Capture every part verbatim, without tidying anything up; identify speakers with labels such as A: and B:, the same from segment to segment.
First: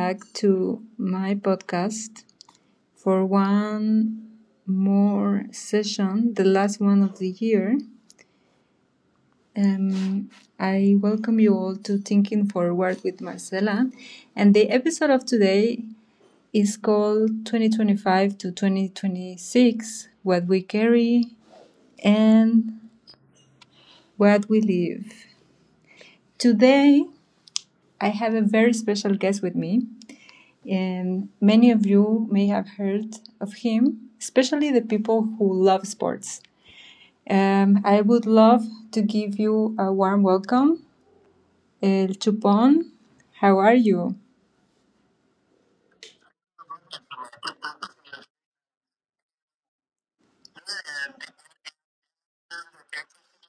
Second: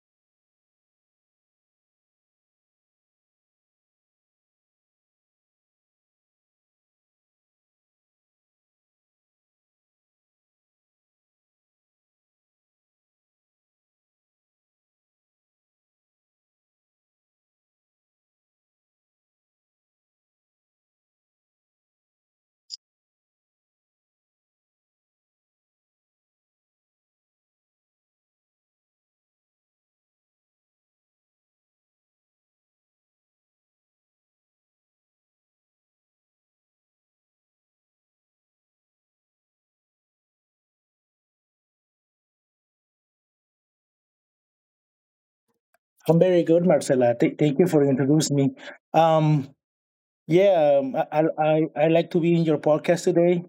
A: back to my podcast for one more session, the last one of the year. Um, I welcome you all to Thinking Forward with Marcela. And the episode of today is called twenty twenty-five to twenty twenty-six What We Carry and What We Live. Today, I have a very special guest with me. And many of you may have heard of him, especially the people who love sports. Um, I would love to give you a warm welcome, El Chupon. How are you?
B: I'm very good, Marcela. Th- thank you for introducing me. Um, yeah, um, I, I I I like to be in your podcast today,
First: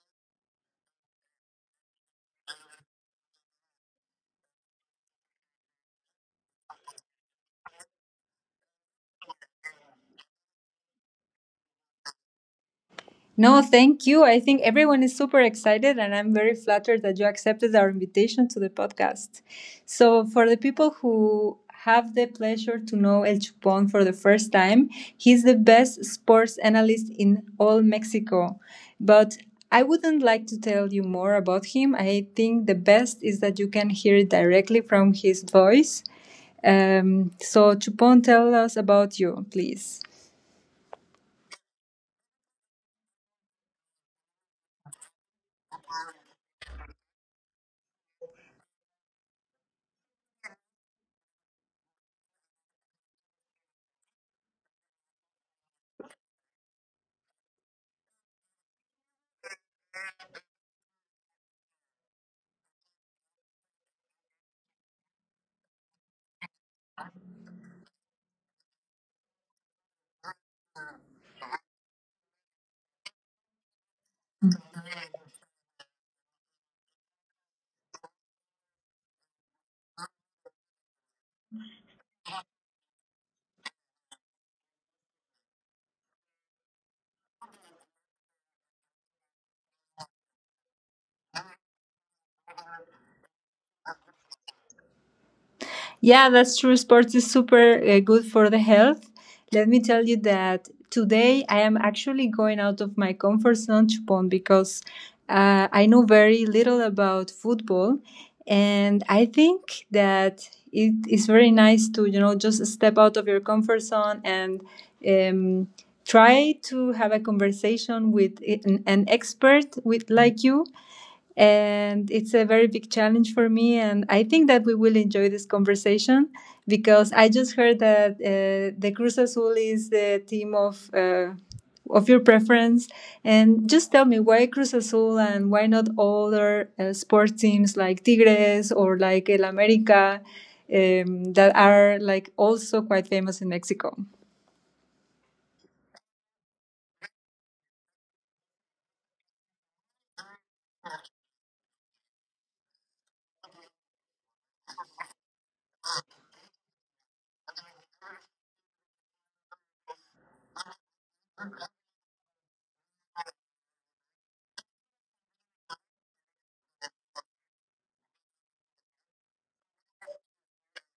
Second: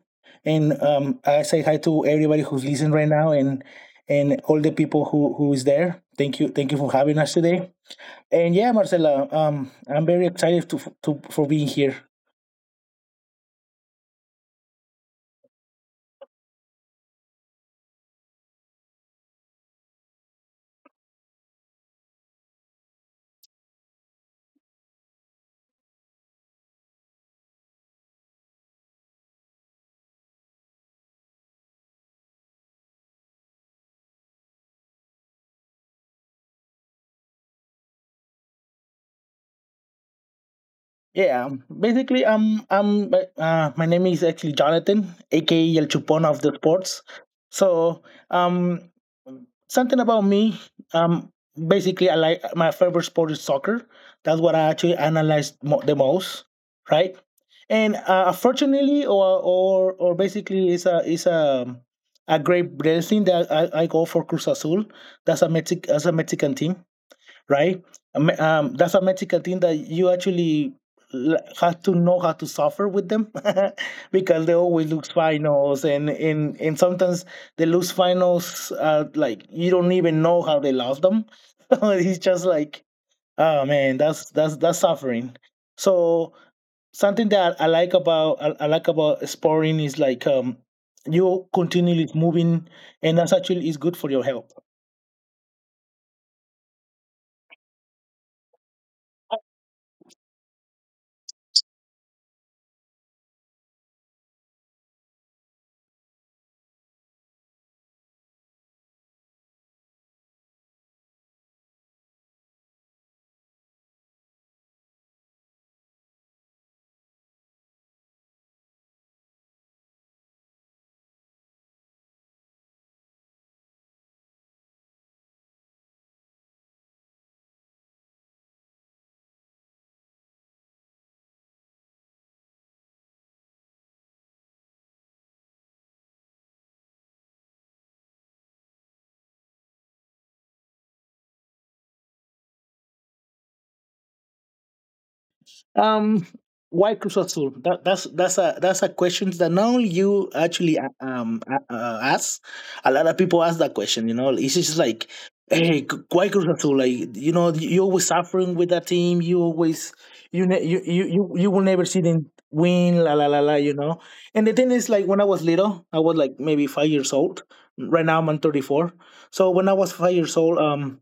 B: and um, I say hi to everybody who's listening right now, and and all the people who who is there. Thank you, thank you for having us today. And yeah, Marcela, um, I'm very excited to f- to for being here.
A: No, thank you. I think everyone is super excited, and I'm very flattered that you accepted our invitation to the podcast. So, for the people who have the pleasure to know El Chupon for the first time, he's the best sports analyst in all Mexico. But I wouldn't like to tell you more about him. I think the best is that you can hear it directly from his voice. Um, so, Chupon, tell us about you, please.
B: Yeah, um, basically, um, I'm uh, my name is actually Jonathan, aka El Chupon of the sports. So, um, Something about me. Um, Basically, I like my favorite sport is soccer. That's what I actually analyze mo- the most, right? And uh, unfortunately, or or or basically, it's a it's a a great blessing that I, I go for Cruz Azul. That's a Mexic that's a Mexican team, right? Um, um, that's a medical thing that you actually l- have to know how to suffer with them. Because they always lose finals, and, and, and sometimes they lose finals uh, like you don't even know how they lost them. It's just like, oh man, that's that's that's suffering. So something that I like about I, I like about sporting is like um, you continually moving, and that's actually is good for your health.
A: Yeah, that's true. Sports is super uh, good for the health. Let me tell you that today I am actually going out of my comfort zone, Chupon, because uh, I know very little about football. And I think that it is very nice to, you know, just step out of your comfort zone and um, try to have a conversation with an, an expert with like you, and it's a very big challenge for me, and I think that we will enjoy this conversation because I just heard that uh, the Cruz Azul is the team of uh, of your preference. And just tell me, why Cruz Azul and why not other uh, sports teams like Tigres or like El America, um, that are like also quite famous in Mexico?
B: Um, why Cruz Azul? That, that's that's a that's a question that not only you actually uh, um uh, uh, ask. A lot of people ask that question. You know, it's just like, hey, c- why Cruz Azul? Like, you know, you're always suffering with that team. You always you ne- you, you you you will never see them win. La la la la. You know. And the thing is, like, when I was little, I was like maybe five years old. Right now, I'm on thirty-four. So when I was five years old, um.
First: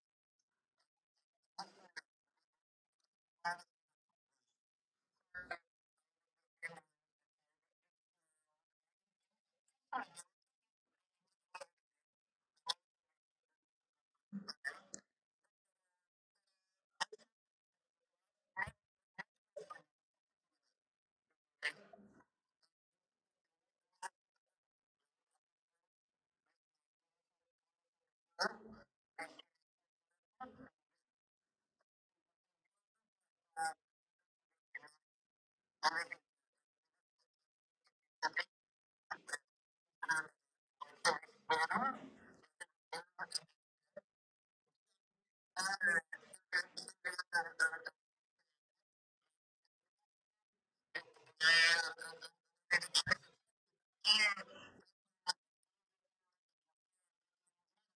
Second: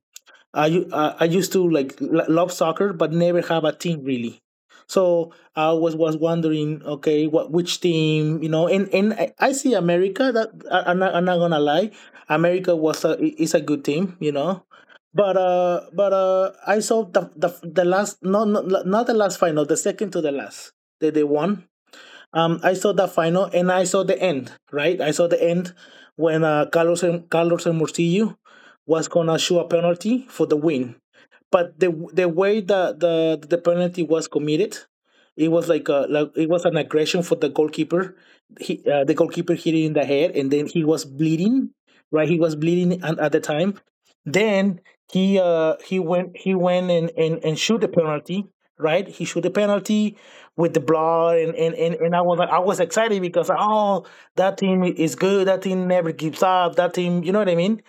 B: I u- uh, I used to like l- love soccer, but never have a team really. So I was was wondering, okay, what which team, you know? And and I I see America. That I, I'm not I'm not gonna lie, America was a i- is a good team, you know. But uh, but uh, I saw the the the last no, no not the last final, the second to the last that they won. Um, I saw the final and I saw the end, right? I saw the end when uh, Carlos and Carlos and Murcillo was gonna shoot a penalty for the win. But the the way the the, the penalty was committed, it was like a like it was an aggression for the goalkeeper. He uh, The goalkeeper hit it in the head and then he was bleeding, right? He was bleeding at, at the time, then he uh he went he went and and, and shoot the penalty, right? He shoot the penalty with the blood, and, and, and, and I was like I was excited because oh, that team is good, that team never gives up, that team, you know what I mean?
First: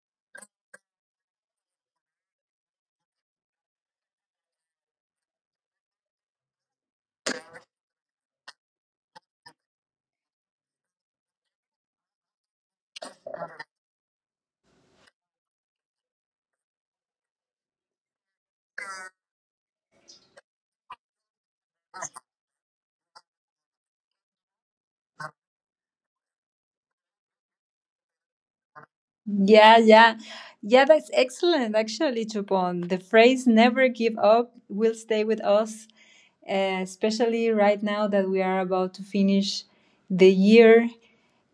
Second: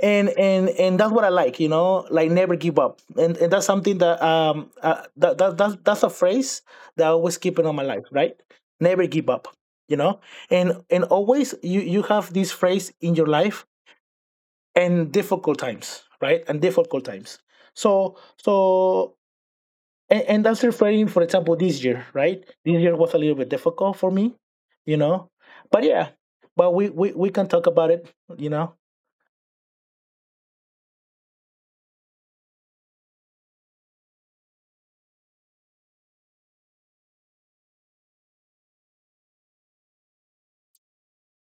B: And and and that's what I like, you know, like never give up. And and that's something that um uh, that, that that's that's a phrase that I always keep it on my life, right? Never give up, you know? And and always you you have this phrase in your life and difficult times, right? And difficult times. So so and, and that's referring, for example, this year, right? This year was a little bit difficult for me, you know. But yeah, but we we, we can talk about it, you know.
A: Yeah, yeah. Yeah, that's excellent, actually, Chupon. The phrase never give up will stay with us, uh, especially right now that we are about to finish the year,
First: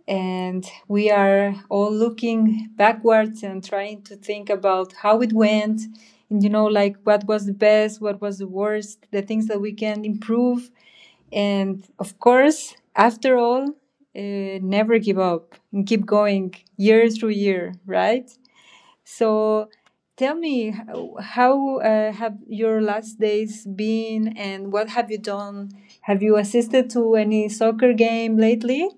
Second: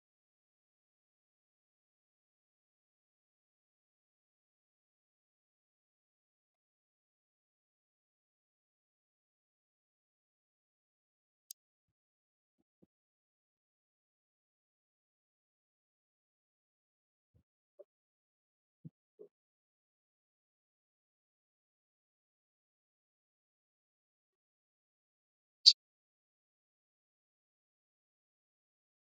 A: and we are all looking backwards and trying to think about how it went and, you know, like what was the best, what was the worst, the things that we can improve. And of course, after all, uh, never give up and keep going year through year, right? So tell me, how how, uh, have your last days been and what have you done? Have you assisted to any soccer game lately?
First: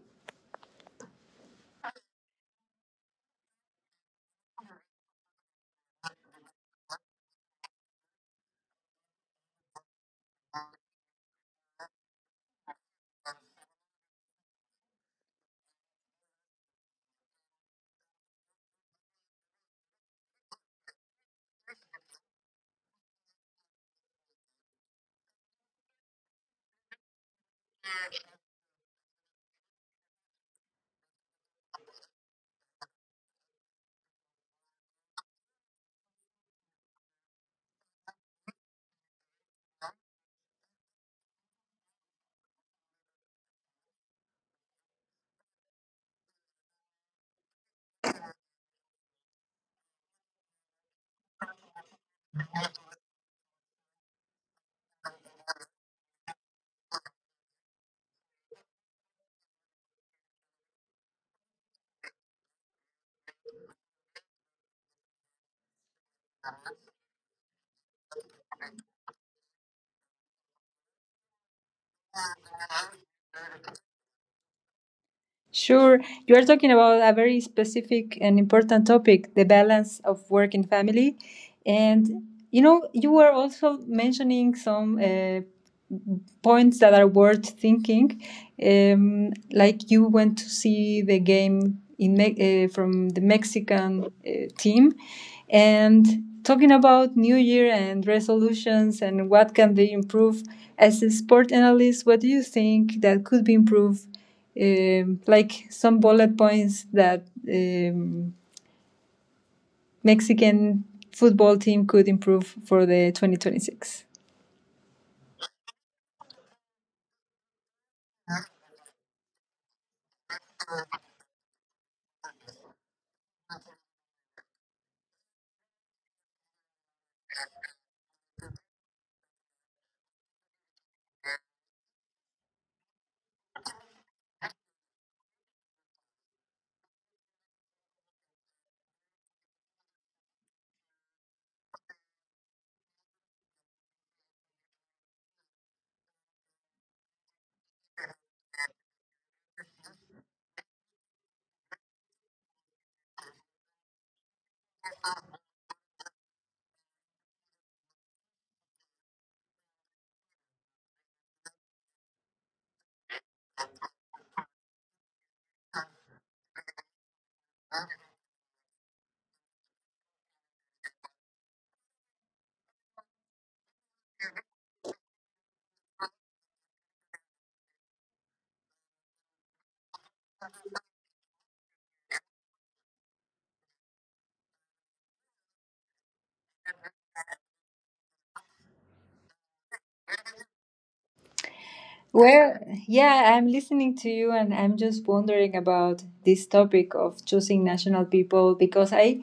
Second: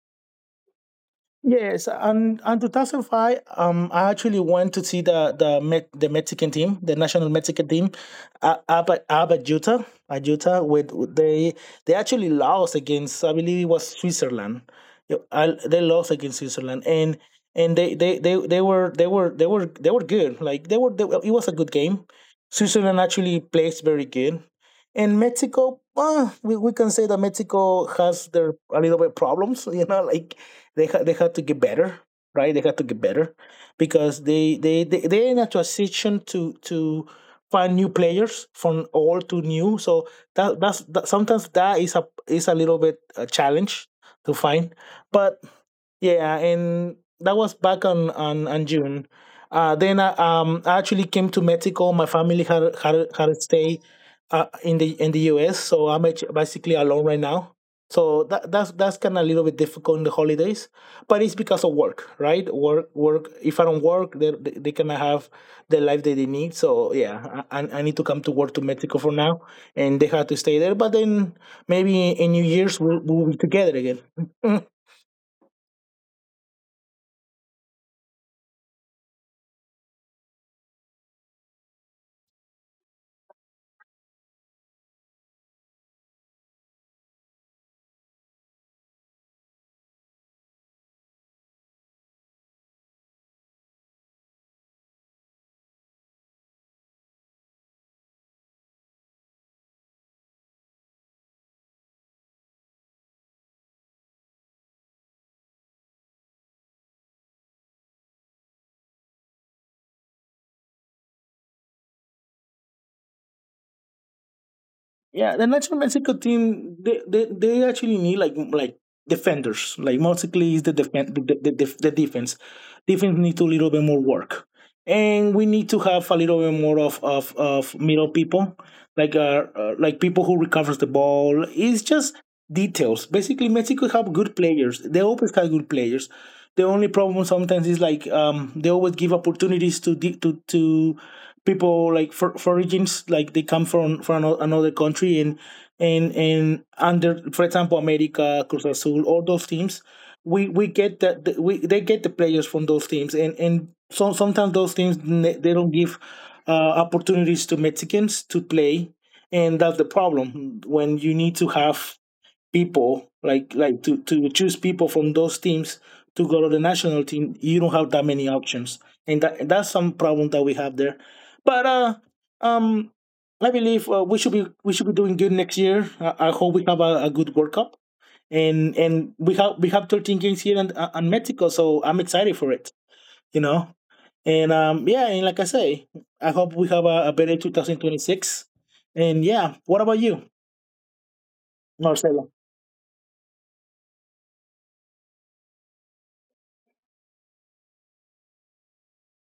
B: Yes, and and twenty oh five, um, I actually went to see the the Met, the Mexican team, the national Mexican team, uh, Abba Abba Utah, at Utah, with with- they they actually lost against I believe it was Switzerland. Yeah, I, they lost against Switzerland, and and they, they, they, they were they were they were they were good. Like they were, they, were- it was a good game. Switzerland actually plays very good, and Mexico, uh, we, we can say that Mexico has their a little bit problems. You know, like they ha- they had to get better, right? They had to get better because they they they they're in a transition to to find new players from old to new. So that that's that, sometimes that is a is a little bit a challenge to find, but yeah, and that was back on on, on June. Uh, then I, um, I actually came to Mexico. My family had had, had to stay uh, in the in the U S, so I'm actu- basically alone right now. So that, that's that's kind of a little bit difficult in the holidays, but it's because of work, right? Work, work. If I don't work, they they, they cannot have the life that they need. So yeah, I, I I need to come to work to Mexico for now, and they had to stay there. But then maybe in New Year's we'll, we'll be together again.
A: Sure. You are talking about a very specific and important topic, the balance of work and family. And you know, you were also mentioning some uh, points that are worth thinking. Um, like you went to see the game in Me- uh, from the Mexican uh, team, and talking about New Year and resolutions and what can they improve. As a sport analyst, what do you think that could be improved, um, like some bullet points that um, Mexican football team could improve for the twenty twenty-six?
B: Yeah, the national Mexico team they, they, they actually need like like defenders. Like mostly is the defense the, the, the, the defense. Defense needs a little bit more work, and we need to have a little bit more of of, of middle people like uh, uh, like people who recovers the ball. It's just details. Basically, Mexico have good players. They always have good players. The only problem sometimes is like um, they always give opportunities to di- to to people like for, for origins, like they come from from ano- another country, and and and under for example America, Cruz Azul, all those teams, we we get that that we they get the players from those teams, and and some sometimes those teams n- they don't give uh, opportunities to Mexicans to play, and that's the problem. When you need to have people like like to to choose people from those teams to go to the national team, you don't have that many options, and that that's some problem that we have there. But uh um I believe uh, we should be we should be doing good next year. I, I hope we have a, a good World Cup, and and we have we have thirteen games here in, uh, in Mexico, so I'm excited for it. You know, and um, yeah, and like I say, I hope we have a, a better two thousand twenty-six. And yeah, what about you, Marcelo?
A: Well, yeah, I'm listening to you and I'm just wondering about this topic of choosing national people because I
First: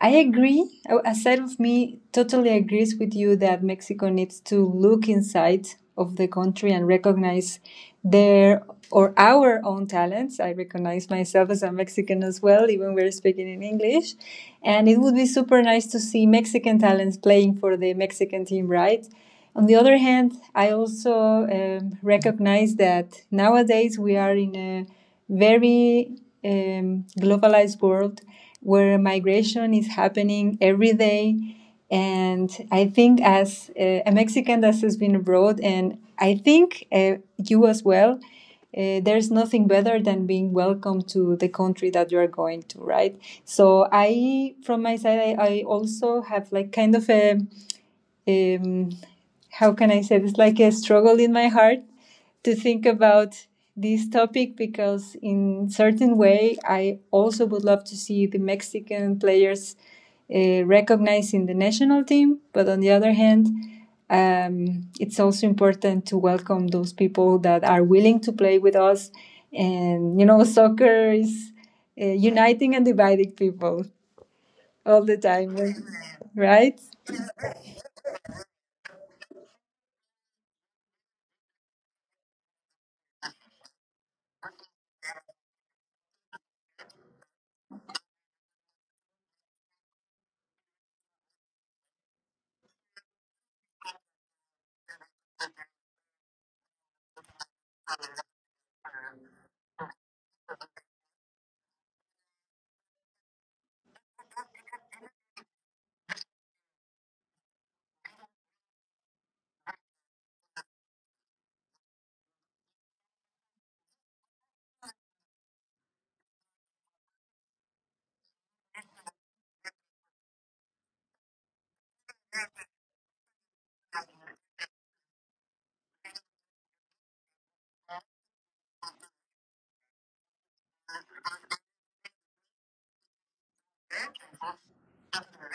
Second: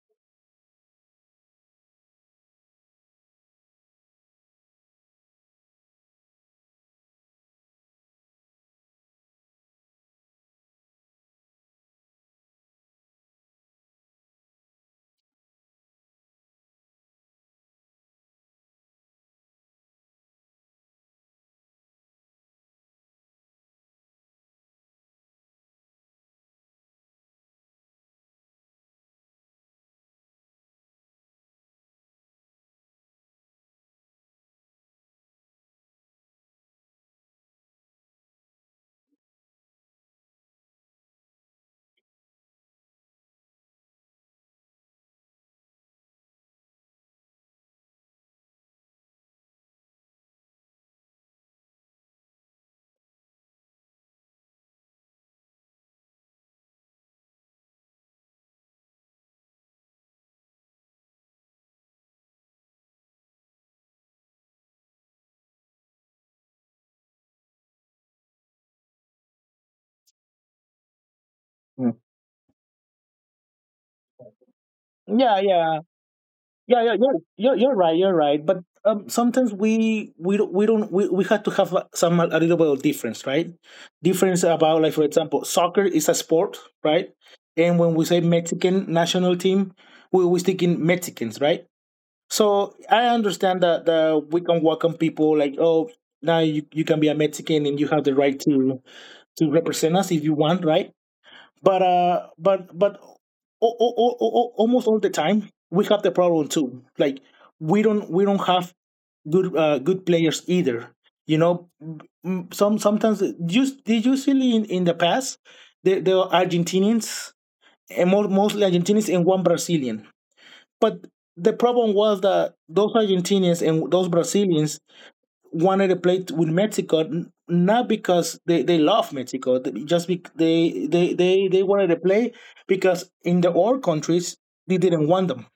A: I agree. A a side of me totally agrees with you that Mexico needs to look inside of the country and recognize their or our own talents. I recognize myself as a Mexican as well, even we're speaking in English. And it would be super nice to see Mexican talents playing for the Mexican team, right? On the other hand, I also um, recognize that nowadays we are in a very um, globalized world where migration is happening every day. And I think, as uh, a Mexican that has been abroad, and I think uh, you as well, uh, there's nothing better than being welcome to the country that you are going to, right? So I, from my side, I, I also have like kind of a um, how can I say this? Like a struggle in my heart to think about this topic because, in certain way, I also would love to see the Mexican players uh, recognized in the national team. But on the other hand, um, it's also important to welcome those people that are willing to play with us. And you know, soccer is
B: Mm.
A: uh, uniting and dividing people all the
B: Yeah,
A: time,
B: yeah. yeah
A: right?
B: yeah you're, you're, you're right, you're right but um, sometimes we we don't we don't we, we have to have like some a little bit of difference, right? Difference about like, for example, soccer is a sport, right? And when we say Mexican national team, we we think in Mexicans, right? So I understand that, that we can welcome people like, oh, now you, you can be a Mexican and you have the right to to represent us if you want, right? But uh, but but o- o- o- o- almost all the time we have the problem too. Like we don't we don't have good uh, good players either. You know. Mm, mm, some sometimes just they usually in, in the past they they were Argentinians, and more, mostly Argentinians and one Brazilian. But the problem was that those Argentinians and those Brazilians wanted to play with Mexico, not because they, they love Mexico, just bec they, they they they wanted to play because in the old countries they didn't want them.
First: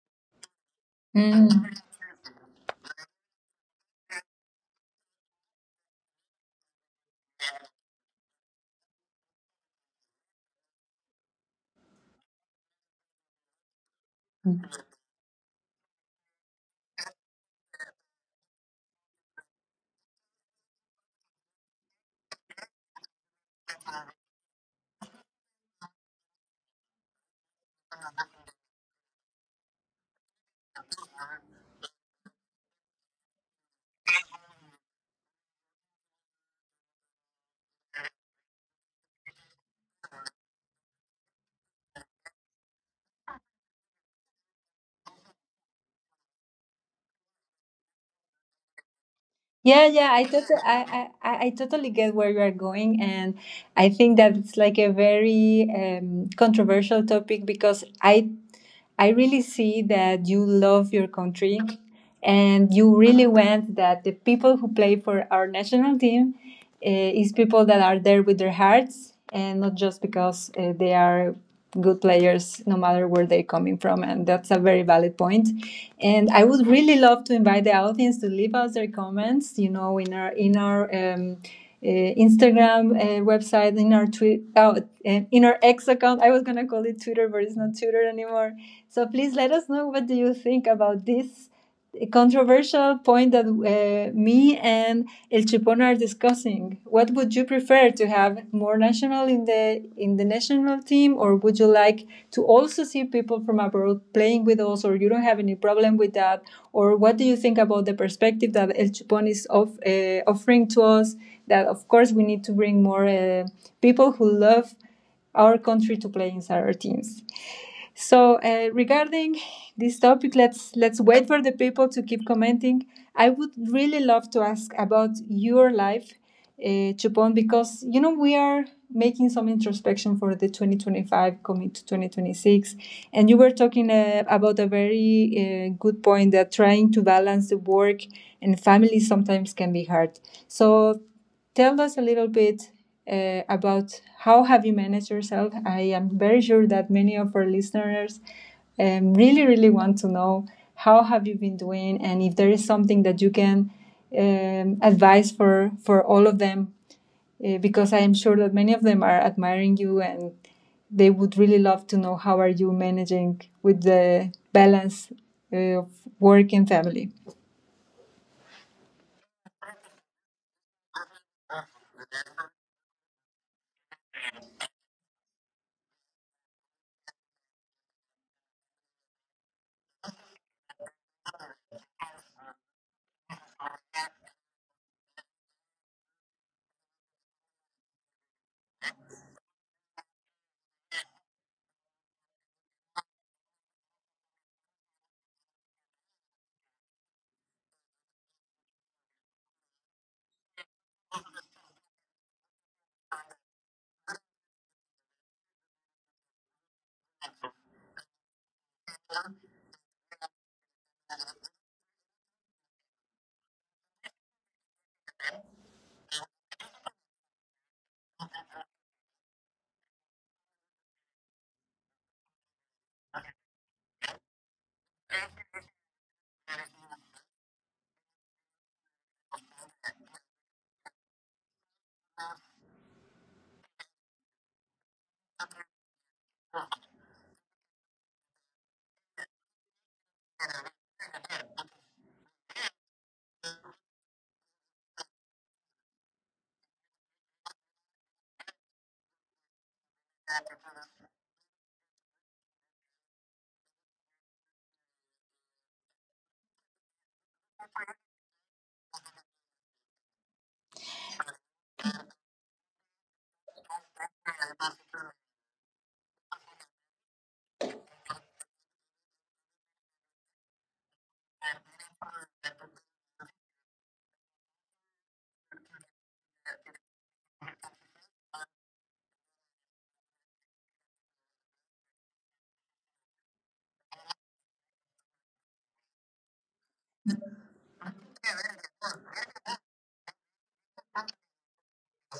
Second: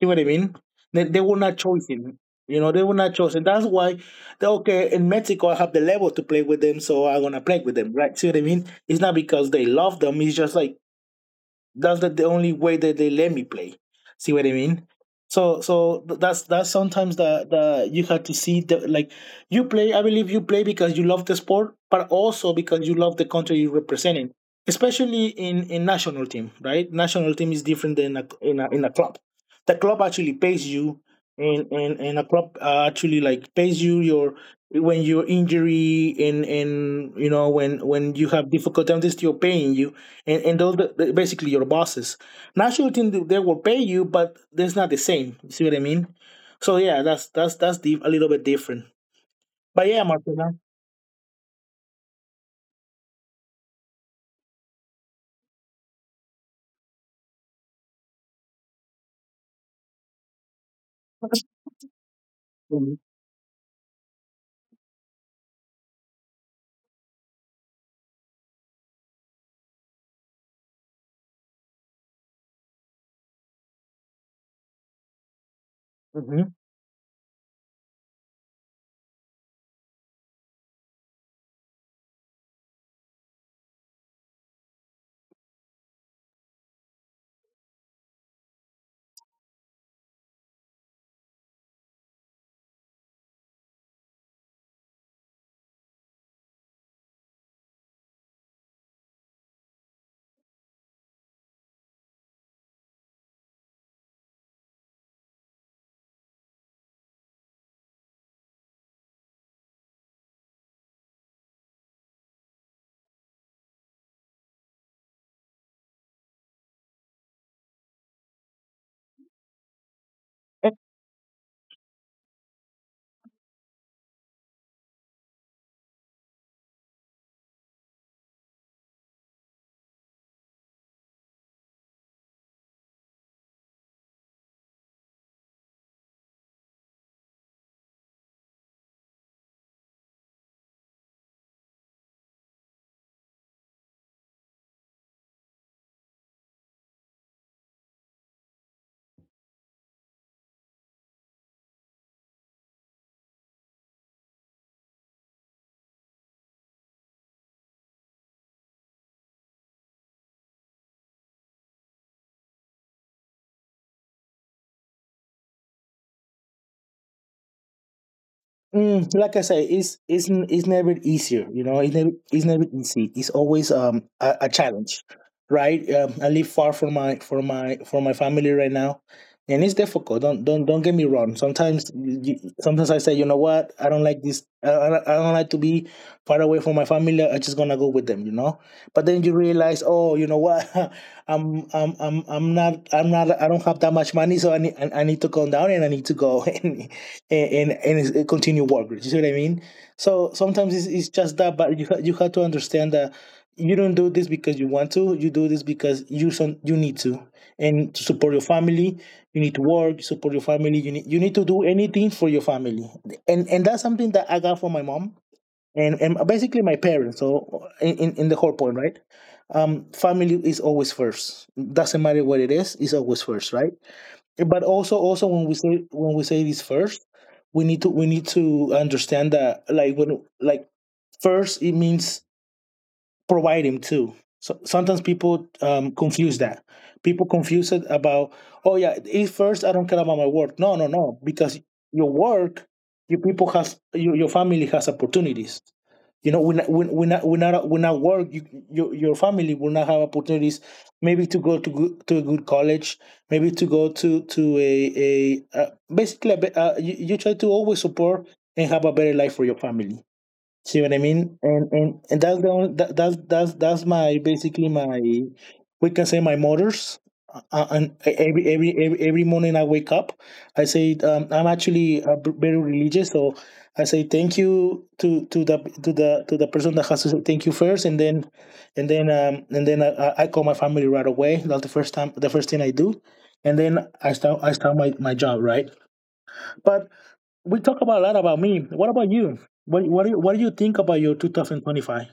B: You know what I mean? They, they were
A: Mm.
B: not chosen. You know, they were not chosen. That's why they okay in Mexico. I have the level to play with them, so I'm gonna play with them, right? See what I mean? It's not because they love them. It's just like that's the, the only way that they let me play, see what I mean? So so th- that's that's sometimes the the you have to see the like, you play, I believe you play because you love the sport, but also because you love the country you're representing, especially in in national team, right? National team is different than a, in a in a club. The club actually pays you, and and, and a club uh, actually like pays you your when your injury, and and you know when when you have difficult time, they're still paying you, and, and those the- basically your bosses. National team, they they will pay you, but that's not the same. You see what I mean? So yeah, that's that's that's the, a little bit different.
A: Yeah,
B: But
A: yeah,
B: yeah,
A: I totally,
B: Martina.
A: I, I, I I totally get where you are going, and I think that it's like a very um, controversial topic because I I really see that you love your country and you really want that the people who play for our national team uh, is people that are there with their hearts and not just because uh, they are good players no matter where they're coming from, and that's a very valid point point. And I would really love to invite the audience to leave us their comments, you know, in our in our um, uh, Instagram, uh, website, in our tweet oh, uh, in our X account. I was gonna call it Twitter, but it's not Twitter anymore. So please let us know, what do you think about this controversial point that uh, me and El Chipón are discussing? What would you prefer? To have more national in the in the national team, or would you like to also see people from abroad playing with us, or you don't have any problem with that, or what do you think about the perspective that El Chipón is of, uh, offering to us? That of course we need to bring more uh, people who love our country to play inside our teams. So uh, regarding this topic, let's let's wait for the people to keep commenting. I would really love to ask about your life, uh, Chupon, because you know we are making some introspection for the twenty twenty-five coming to twenty twenty-six, and you were talking uh, about a very uh, good point that trying to balance the work and family sometimes can be hard. So tell us a little bit uh, about how have you managed yourself. I am very sure that many of our listeners um, really really want to know how have you been doing, and if there is something that you can um, advise for for all of them, uh, because I am sure that many of them are admiring you and they would really love to know how are you managing with the balance uh, of work and family.
B: Mm, like I say, it's it's n- it's never easier. You know, it's never it's never easy. It's always um a, a challenge, right? Um, I live far from my from my from my family right now, and it's difficult. Don't don't don't get me wrong. Sometimes you, you- sometimes I say, you know what? I don't like this. I, I don't I don't like to be far away from my family. I just gonna go with them. You know. But then you realize, oh, you know what? I'm I'm I'm I'm not I'm not I don't have that much money, so I need I, I need to come down and I need to go and and, and continue working. You see what I mean? So sometimes it's, it's just that, but you ha- you have to understand that you don't do this because you want to. You do this because you son, you need to, and to support your family, you need to work. Support your family. You need you need to do anything for your family, and and that's something that I got from my mom and and basically my parents. So in in, in the whole point, right? Um, family is always first. Doesn't matter what it is, it's always first, right? But also also when we say when we say this first we need to we need to understand that, like, when, like, first it means provide him too. So sometimes people um, confuse that. People confuse it about, oh yeah, if first I don't care about my work. No, no, no, because your work, your people has your, your family has opportunities. You know, when when when I, when I, when I work, you, your your family will not have opportunities. Maybe to go to good, to a good college, maybe to go to to a a uh, basically a, be- uh, you, you try to always support and have a better life for your family. See what I mean? And and and that's the only, that, that's that's that's my basically my, we can say, my motors. Uh, uh, and e, every, every every every morning I wake up, I say, um, I'm actually uh, b- very religious, so I say thank you to to the to the to the person that has to say thank you first, and then and then um and then I, I I call my family right away. That's the first time the first thing I do, and then I start I start my, my job, right. But we talk about a lot about me. What about you? What what do you, what do you think about your two thousand twenty-five?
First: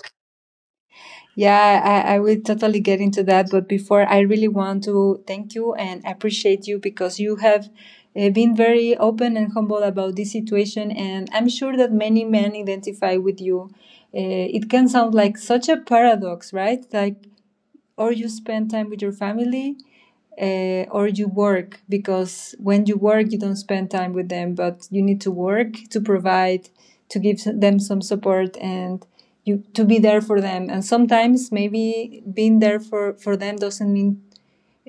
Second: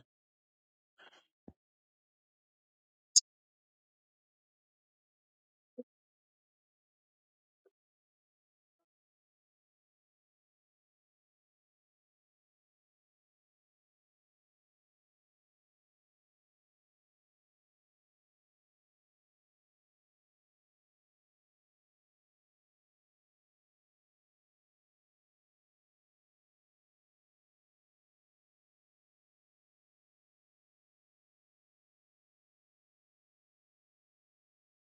A: Yeah, I, I will totally get into that. But before, I really want to thank you and appreciate you because you have uh, been very open and humble about this situation. And I'm sure that many men identify with you. Uh, it can sound like such a paradox, right? Like, or you spend time with your family uh, or you work, because when you work you don't spend time with them, but you need to work to provide, to give them some support, and you to be there for them. And sometimes maybe being there for for them doesn't mean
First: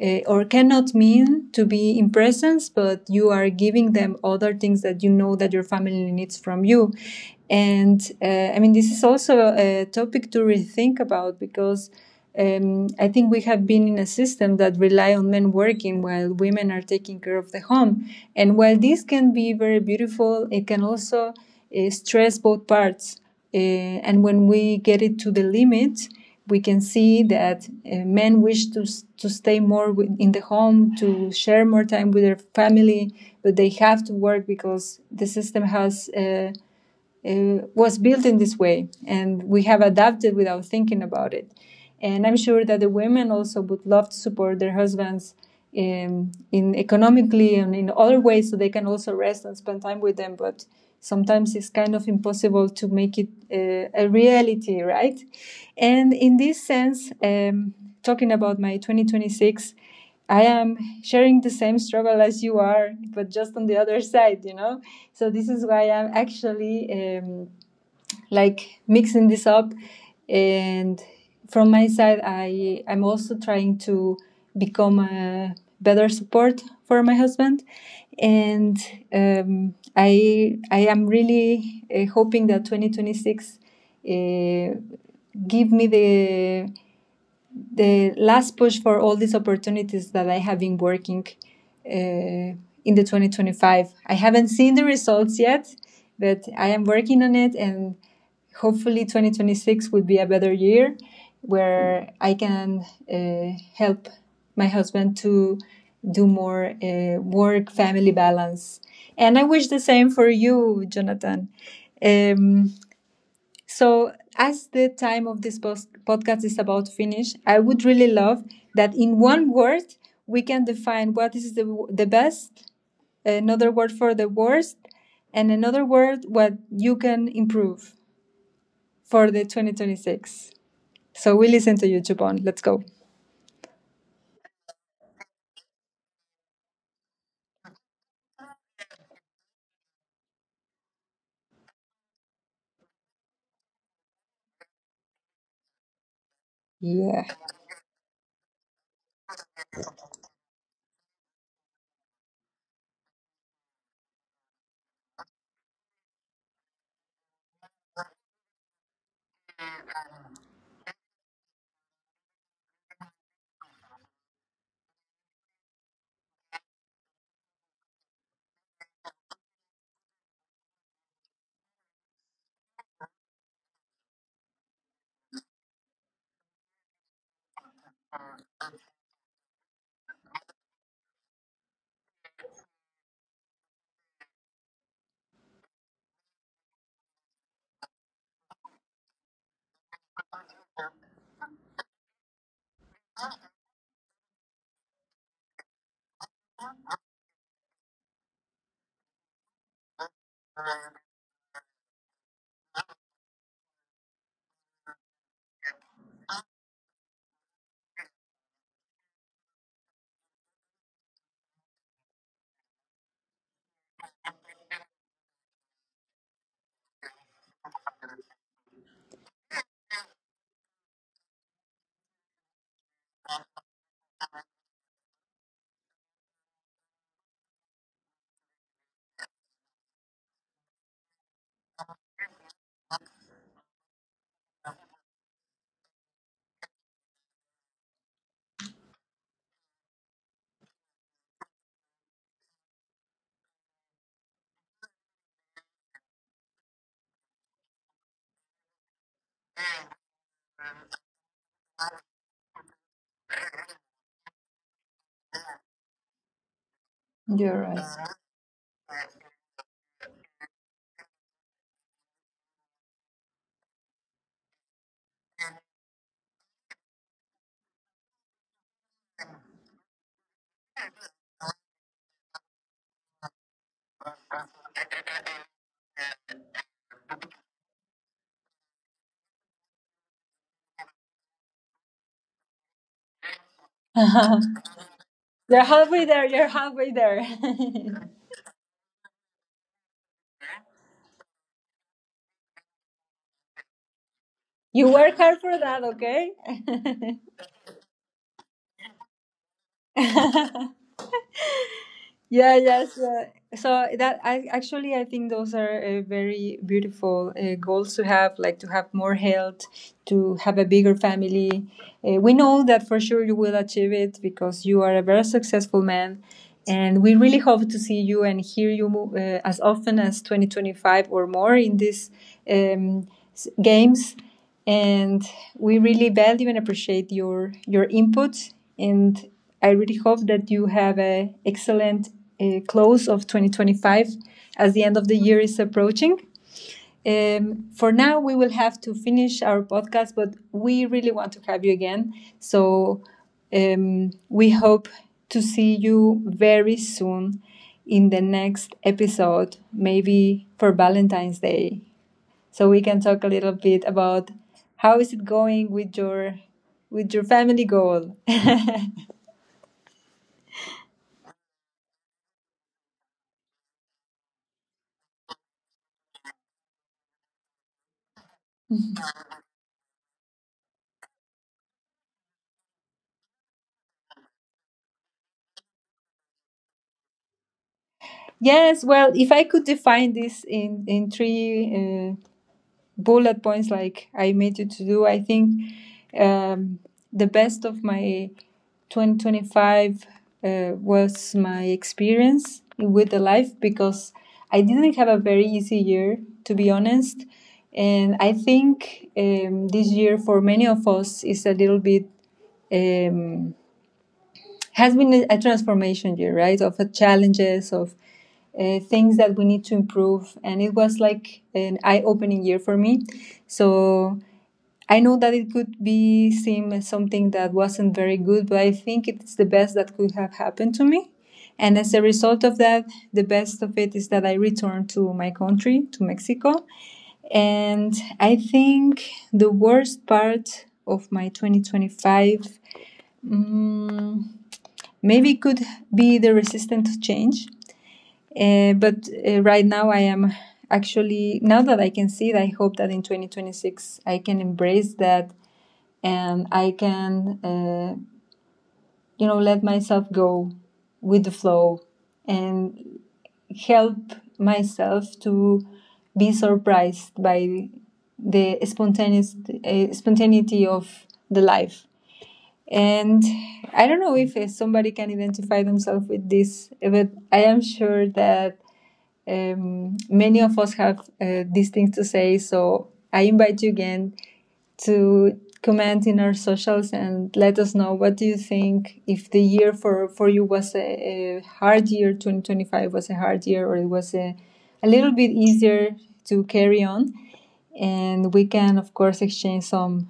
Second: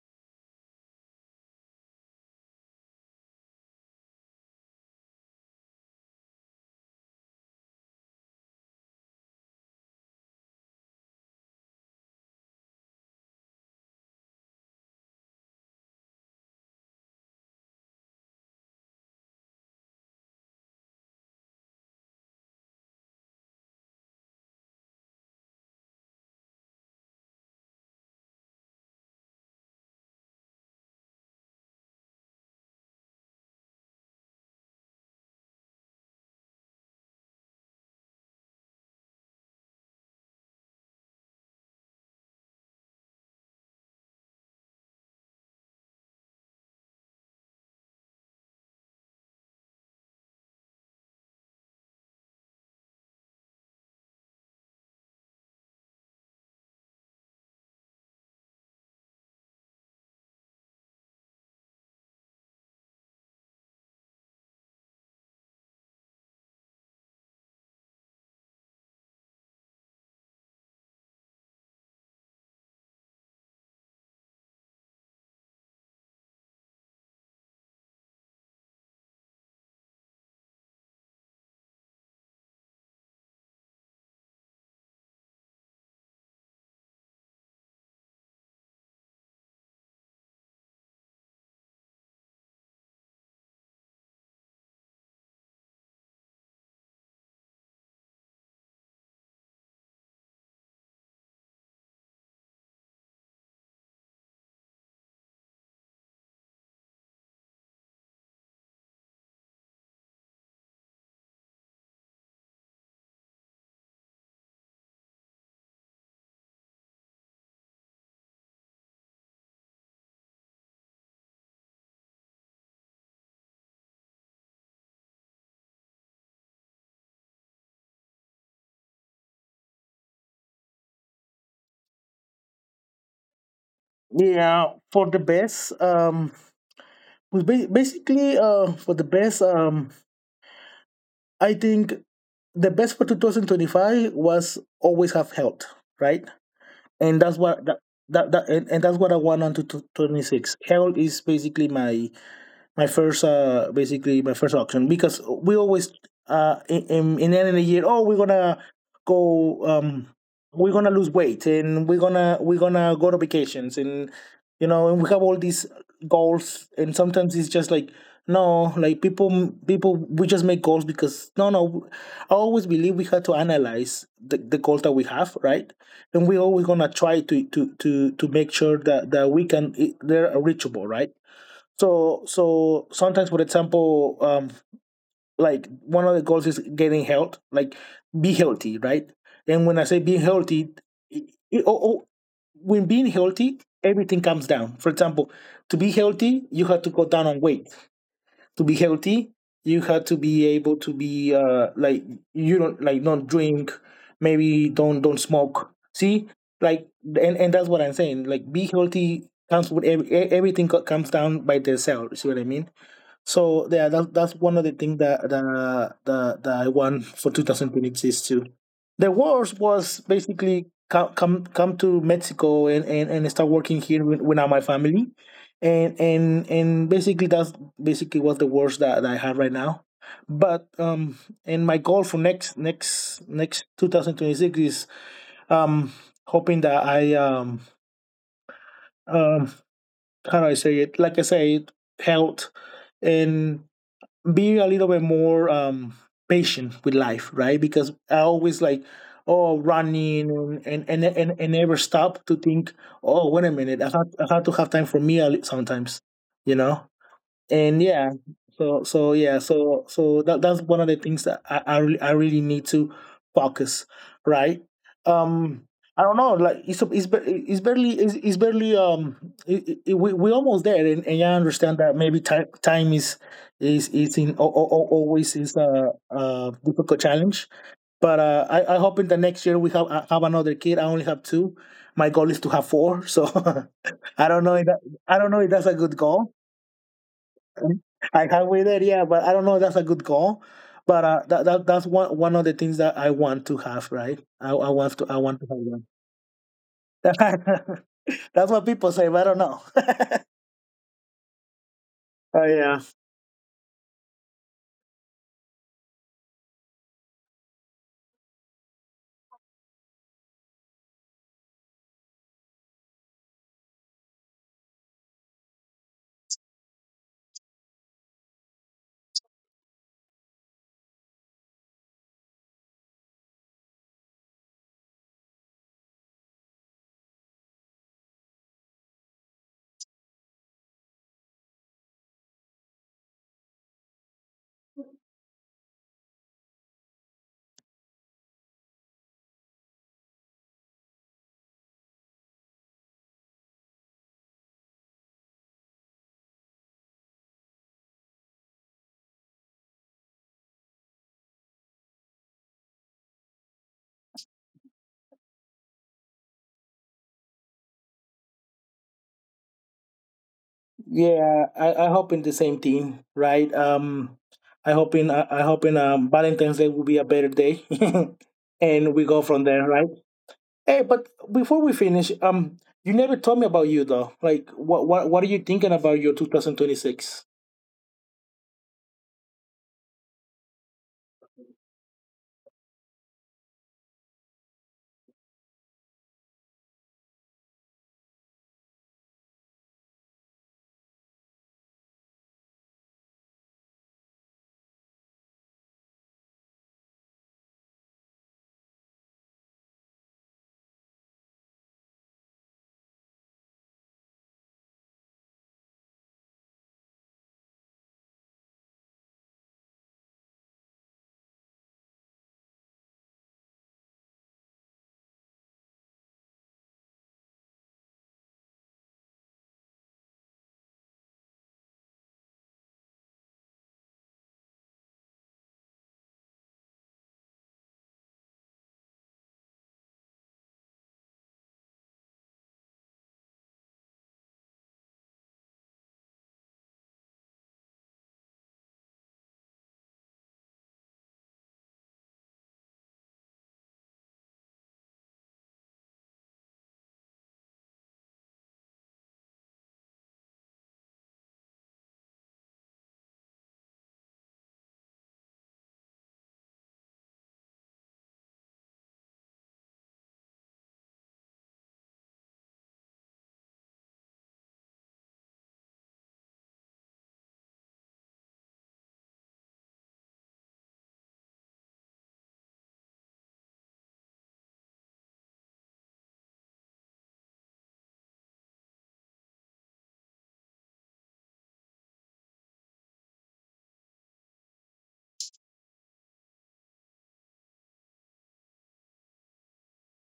A: uh, or cannot mean to be in presence, but you are giving them other things that you know that your family needs from you. And uh, I mean, this is also a topic to rethink about because um, I think we have been in a system that rely on men working while women are taking care of the home. And while this can be very beautiful, it can also uh, stress both parts. Uh, and when we get it to the limit, we can see that uh, men wish to, to stay more with, in the home, to share more time with their family, but they have to work because the system has uh, uh, was built in this way, and we have adapted without thinking about it. And I'm sure that the women also would love to support their husbands in, in economically and in other ways so they can also rest and spend time with them, but sometimes it's kind of impossible to make it uh, a reality, right? And in this sense um, talking about my twenty twenty-six, I am sharing the same struggle as you are, but just on the other side, you know? So, this is why I'm actually um, like mixing this up. And from my side, I, I'm also trying to become a better support for my husband. And um, I, I am really uh, hoping that twenty twenty-six uh, give me the the last push for all these opportunities that I have been working uh, in the twenty twenty-five. I haven't seen the results yet, but I am working on it, and hopefully twenty twenty-six would be a better year where I can uh, help my husband to do more uh, work family balance. And I wish the same for you, Jonathan. Um, so, as the time of this pos- podcast is about to finish, I would really love that in one word we can define what is the, w- the best, another word for the worst, and another word what you can improve for the twenty twenty-six. So, we listen to you, Jupon. Let's go.
B: Yeah, for the best. Um, was ba- basically, uh, for the best. Um, I think the best for two thousand twenty-five was always have health, right? And
A: Yeah,
B: that's what that that, that and, and that's what I want on to twenty-six. Health is basically my my first uh basically my first auction, because we always uh in in the end of the year, oh, we're gonna go, um we're gonna lose weight, and we're gonna we're gonna go to vacations. And, you know, and we have all these goals, and sometimes it's just like, no, like, people people we just make goals because, no, no, I always believe we have to analyze the, the goals that we have, right? And we're always gonna try to to to to make sure that that we can, they're reachable, right? So so sometimes, for example, um, like, one of the goals is getting health, like, be healthy, right? And when I say being healthy, it, it- oh, oh, when being healthy, everything comes down. For example, to be healthy, you have to go down on weight. To be healthy, you have to be able to be uh like, you don't like, don't drink, maybe don't don't smoke. See, like and and that's what I'm saying. Like, be healthy comes with every, e- everything co- comes down by the cell. You see what I mean? So yeah, that, that's one of the things that that, that that I want for two thousand twenty-six too. The worst was basically come come, come to Mexico and, and, and start working here with, with my family, and and and basically that's basically was the worst that, that I have right now. But um, and my goal for next next next two thousand twenty-six is um hoping that I um um how do I say it? Like I said, health and be a little bit more um, patient with life, right? Because I always like, oh, running and and and, and, never stop to think, oh, wait a minute, I had, I had to have time for me a li- sometimes, you know.
A: you're
B: And yeah,
A: right.
B: so so yeah so so that, that's one of the things that I, I really I really need to focus, right? um I don't know, like, it's it's, ba- it's barely it's, it's barely um it, it, we, we almost there, and, and I understand that maybe time time is is is in al- al- al- always is a, a difficult challenge. But uh I, I hope in the next year we have, I have another kid. I only have two. My goal is to have four, so I don't know if that, I don't know if that's
A: You're
B: a good
A: halfway there.
B: goal.
A: You're halfway there.
B: I halfway there, yeah, but I don't know if that's a good goal, but uh, that, that that's one one of the things that I want to have, right? I, I
A: You
B: want to I
A: work
B: want to
A: hard
B: have
A: for
B: one.
A: that, okay?
B: That's what people say, but I don't know. Oh
A: Yeah,
B: yeah,
A: yes. Uh, so that I actually I think those are uh, very beautiful uh, goals to have, like to have more health, to have a bigger family. Uh, we know that for sure you will achieve it because you are a very successful man, and we really hope to see you and hear you mo- uh, as often as twenty twenty-five or more in these um, s- games, and we really value and appreciate your your input, and I really hope that you have a excellent uh, close of twenty twenty-five as the end of the year is approaching. Um, for now we will have to finish our podcast, but we really want to have you again. So um, we hope to see you very soon in the next episode, maybe for Valentine's Day, so we can talk a little bit about how is it going with your with your family goal.
B: yeah. I I hope in the same thing, right? Um, I hope in I, I hope in um Valentine's Day will be a better day, and we go from there, right? Hey, but before we finish, um, you never told me about you though. Like, what what what are you thinking about your two thousand twenty-six?
A: Yes, well, if I could define this in in three uh, bullet points, like I made you to do. I think um, the best of my twenty twenty-five uh, was my experience with the life, because I didn't have a very easy year, to be honest. And I think um, this year for many of us is a little bit um, has been a transformation year, right? Of uh, challenges, of uh, things that we need to improve. And it was like an eye opening year for me. So I know that it could be seen as something that wasn't very good, but I think it's the best that could have happened to me. And as a result of that, the best of it is that I returned to my country, to Mexico. And I think the worst part of my twenty twenty-five, mm, maybe could be the resistant to change. Uh, but uh, right now, I am actually, now that I can see it, I hope that in twenty twenty-six I can embrace that and I can, uh, you know, let myself go with the flow and help myself to be surprised by the spontaneous, uh, spontaneity of the life. And I don't know if uh, somebody can identify themselves with this, but I am sure that um, many of us have uh, these things to say. So I invite you again to comment in our socials and let us know what do you think, if the year for, for you was a, a hard year, twenty twenty-five was a hard year, or it was a, a little bit easier to carry on, and we can of course exchange some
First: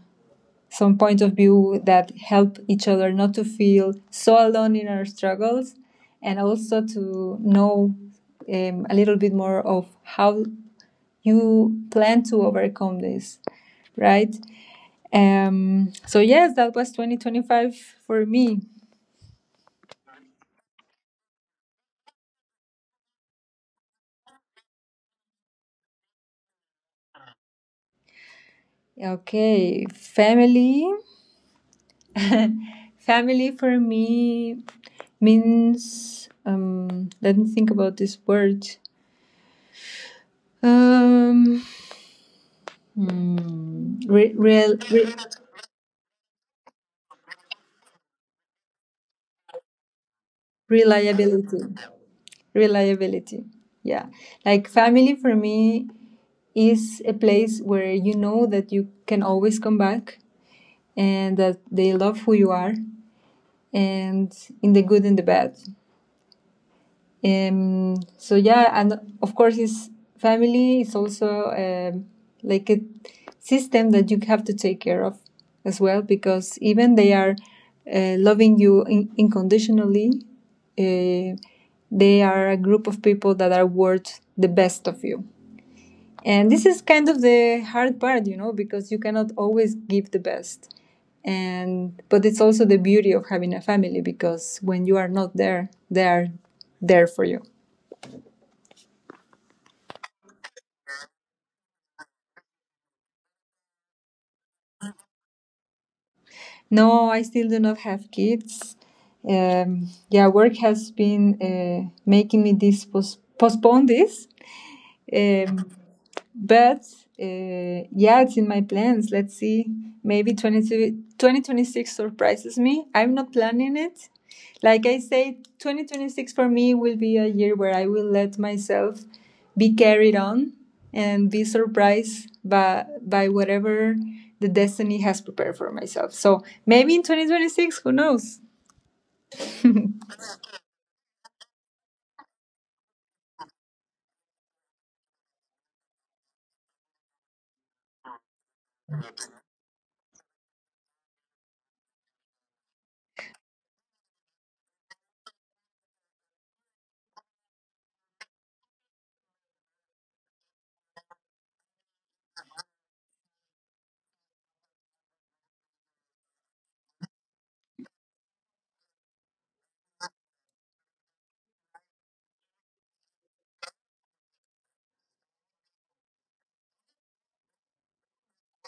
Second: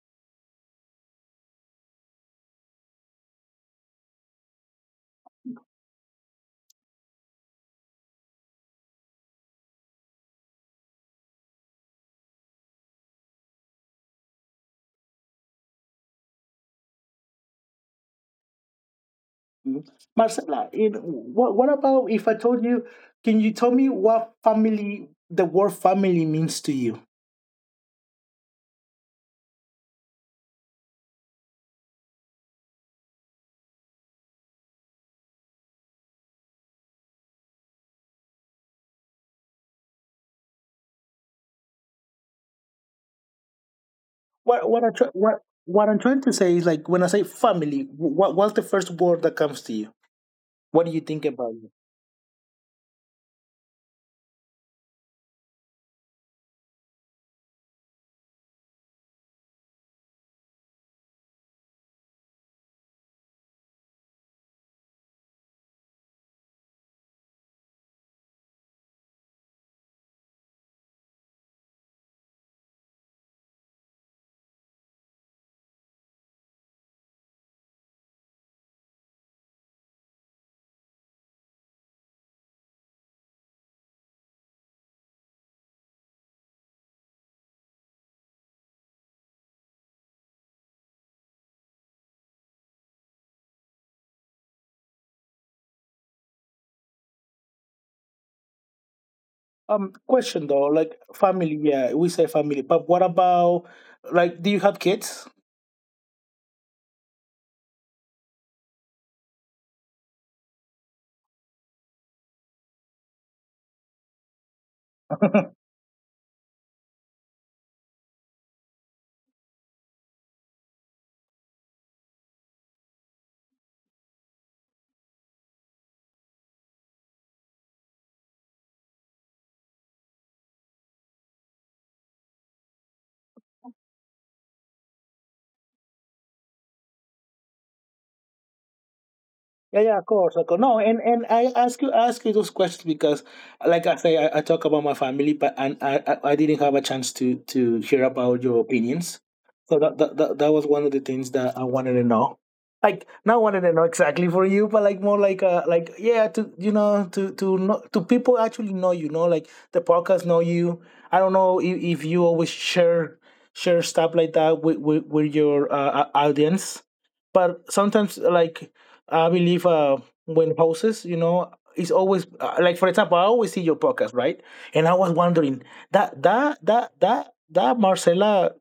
A: some point of view that help each other not to feel so alone in our struggles, and also to know um, a little bit more of how you plan to overcome this, right? Um, so yes, that was twenty twenty-five for me.
B: Mhm. Marcela, it, what, what about if I told you, can you tell me what family, the word family means to you?
A: Okay, family family for me means um, let me think about this word. um, hmm, re-
B: What,
A: real,
B: what, I
A: re-
B: try, what, what I'm trying to say is like, when I say family, wh- what, what's the first word that comes to you? What do you think
A: Reliability.
B: about it?
A: Reliability, yeah. Like family for me is a place where you know that you can always come back and that they love who you are, and in the good and the bad. Um, so yeah, and of course, his family is also um, like a system that you have to take care of as well, because even they are uh, loving you in- unconditionally, uh, they are a group of people that are worth the best of you. And this is kind of the hard part, you know, because you cannot always give the best. And but it's also the beauty of having a family, because when you are not there, they are there for you.
B: Um, question though, like, family, yeah, we say family, but what about, like, do you have kids?
A: No, I still do not have kids. Um, yeah, work has been uh, making me this pos- postpone this, um, but uh, yeah, it's in my plans. Let's see. Maybe 22 twenty twenty-six surprises me. I'm not planning it. Like I say, twenty twenty-six for me will be a year where I will let myself be carried on and be surprised by, by whatever the destiny has prepared for myself. So maybe in twenty twenty-six, who knows?
B: Yeah, yeah, of course, of course. No, and and I ask you, ask you those questions because, like I say, I, I talk about my family, but, and I I I didn't have a chance to to hear about your opinions. So that that that, that was one of the things that I wanted to know. Like, not wanted to know exactly for you, but like, more like, uh like yeah, to, you know, to to know, to people actually know, you know, like, the podcast know you. I don't know if, if you always share share stuff like that with with, with your uh, au- audience, but sometimes, like, I believe, uh, when houses, you know, it's always, uh, like, for example, I always see your podcast, right? And I was wondering that that that that that Marcela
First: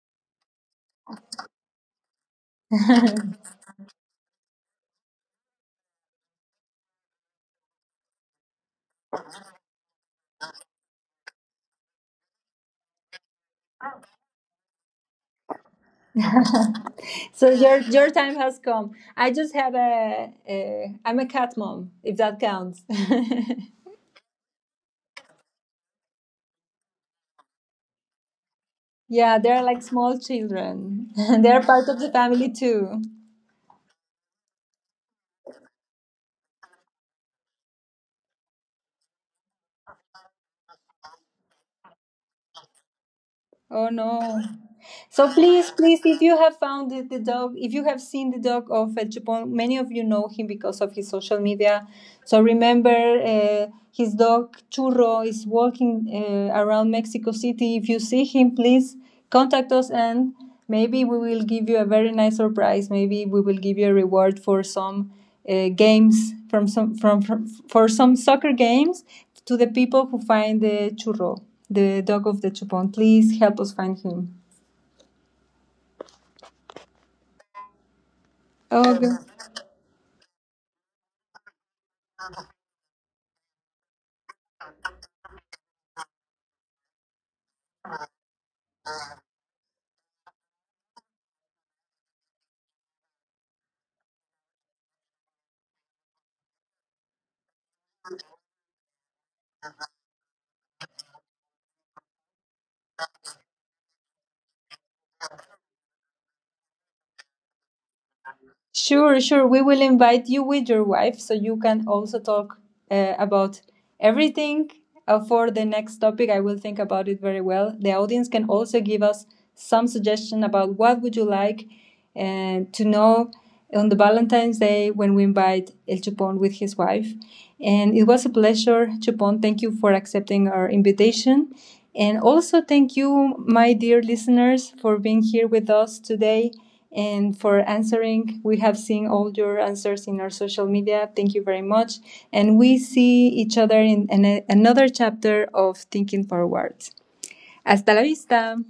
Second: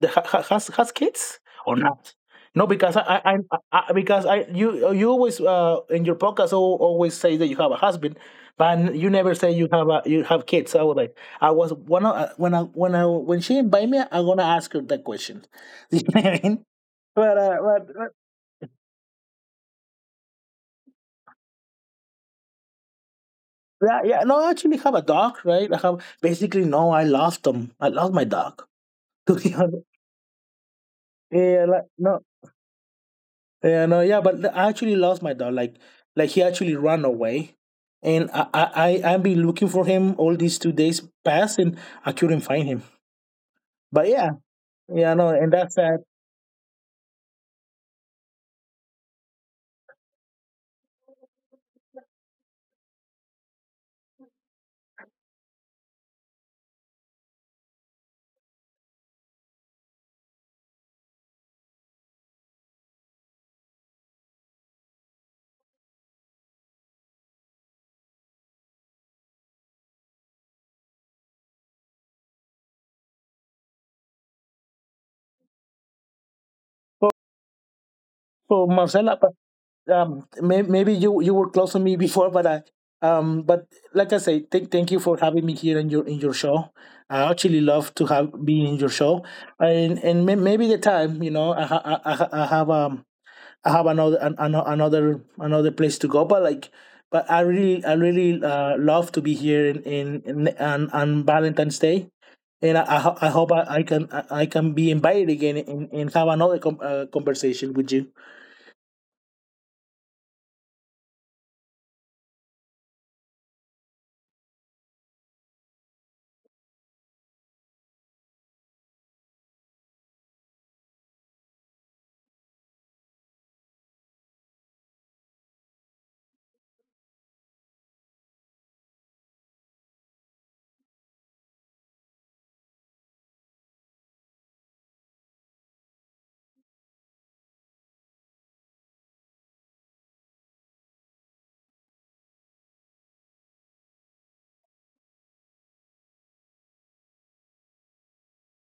B: the, ha, ha- has has kids or not? No, because I, I, I, I, because I you you always, uh, in your podcast, al- always say that you have a husband, but you never say you have a, you have kids. So I was like, I was, when I when I when I when she invite me, I'm gonna ask her that question. You know what I mean? But
A: So
B: uh,
A: your
B: but
A: your time has come. I just have a, a I'm a cat mom, if that counts.
B: yeah, yeah. No, I actually have a dog, right? I have basically no. I lost them. I lost my dog. To
A: Yeah,
B: be
A: they're like
B: honest,
A: small children. They're
B: yeah, like,
A: part of the
B: no,
A: family too.
B: yeah, no, yeah. But I actually lost my dog. Like, like he actually ran away, and I, I, I I've been looking for him all these two days past, and I couldn't find him.
A: Oh
B: But yeah,
A: no.
B: yeah, no,
A: So
B: and
A: please,
B: that's
A: please,
B: sad
A: if you have found the, the dog, if you have seen the dog of uh, Chupón, many of you know him because of his social media. So remember, uh, his dog Churro is walking uh, around Mexico City. If you see him, please contact us, and maybe we will give you a very nice surprise. Maybe we will give you a reward for some uh, games from some from, from for some soccer games, to the people who find the Churro, the dog of the Chupon. Please help us find him.
B: for
A: Okay.
B: Marcela. Um may, maybe you you were close to me before, but I um but like I say, thank thank you for having me here in your, in your show. I actually love to have be in your show, and and may, maybe the time, you know, i ha- I, I, ha- I have, um I have another, an, an, another another place to go, but, like, but I really I really, uh, love to be here in, in, in on, on Valentine's Day, and I, I, ho- I hope I, I can, I, I can be invited again, and, and have another com- uh, conversation with you.
A: Sure, sure. We will invite you with your wife so you can also talk uh, about everything. Uh, for the next topic, I will think about it very well. The audience can also give us some suggestion about what would you like and to know on the Valentine's Day when we invite El Chupon with his wife. And it was a pleasure, Chupon. Thank you for accepting our invitation. And also, thank you, my dear listeners, for being here with us today and for answering. We have seen all your answers in our social media. Thank you very much. And we see each other in, an another chapter of Thinking Forward. Hasta la vista.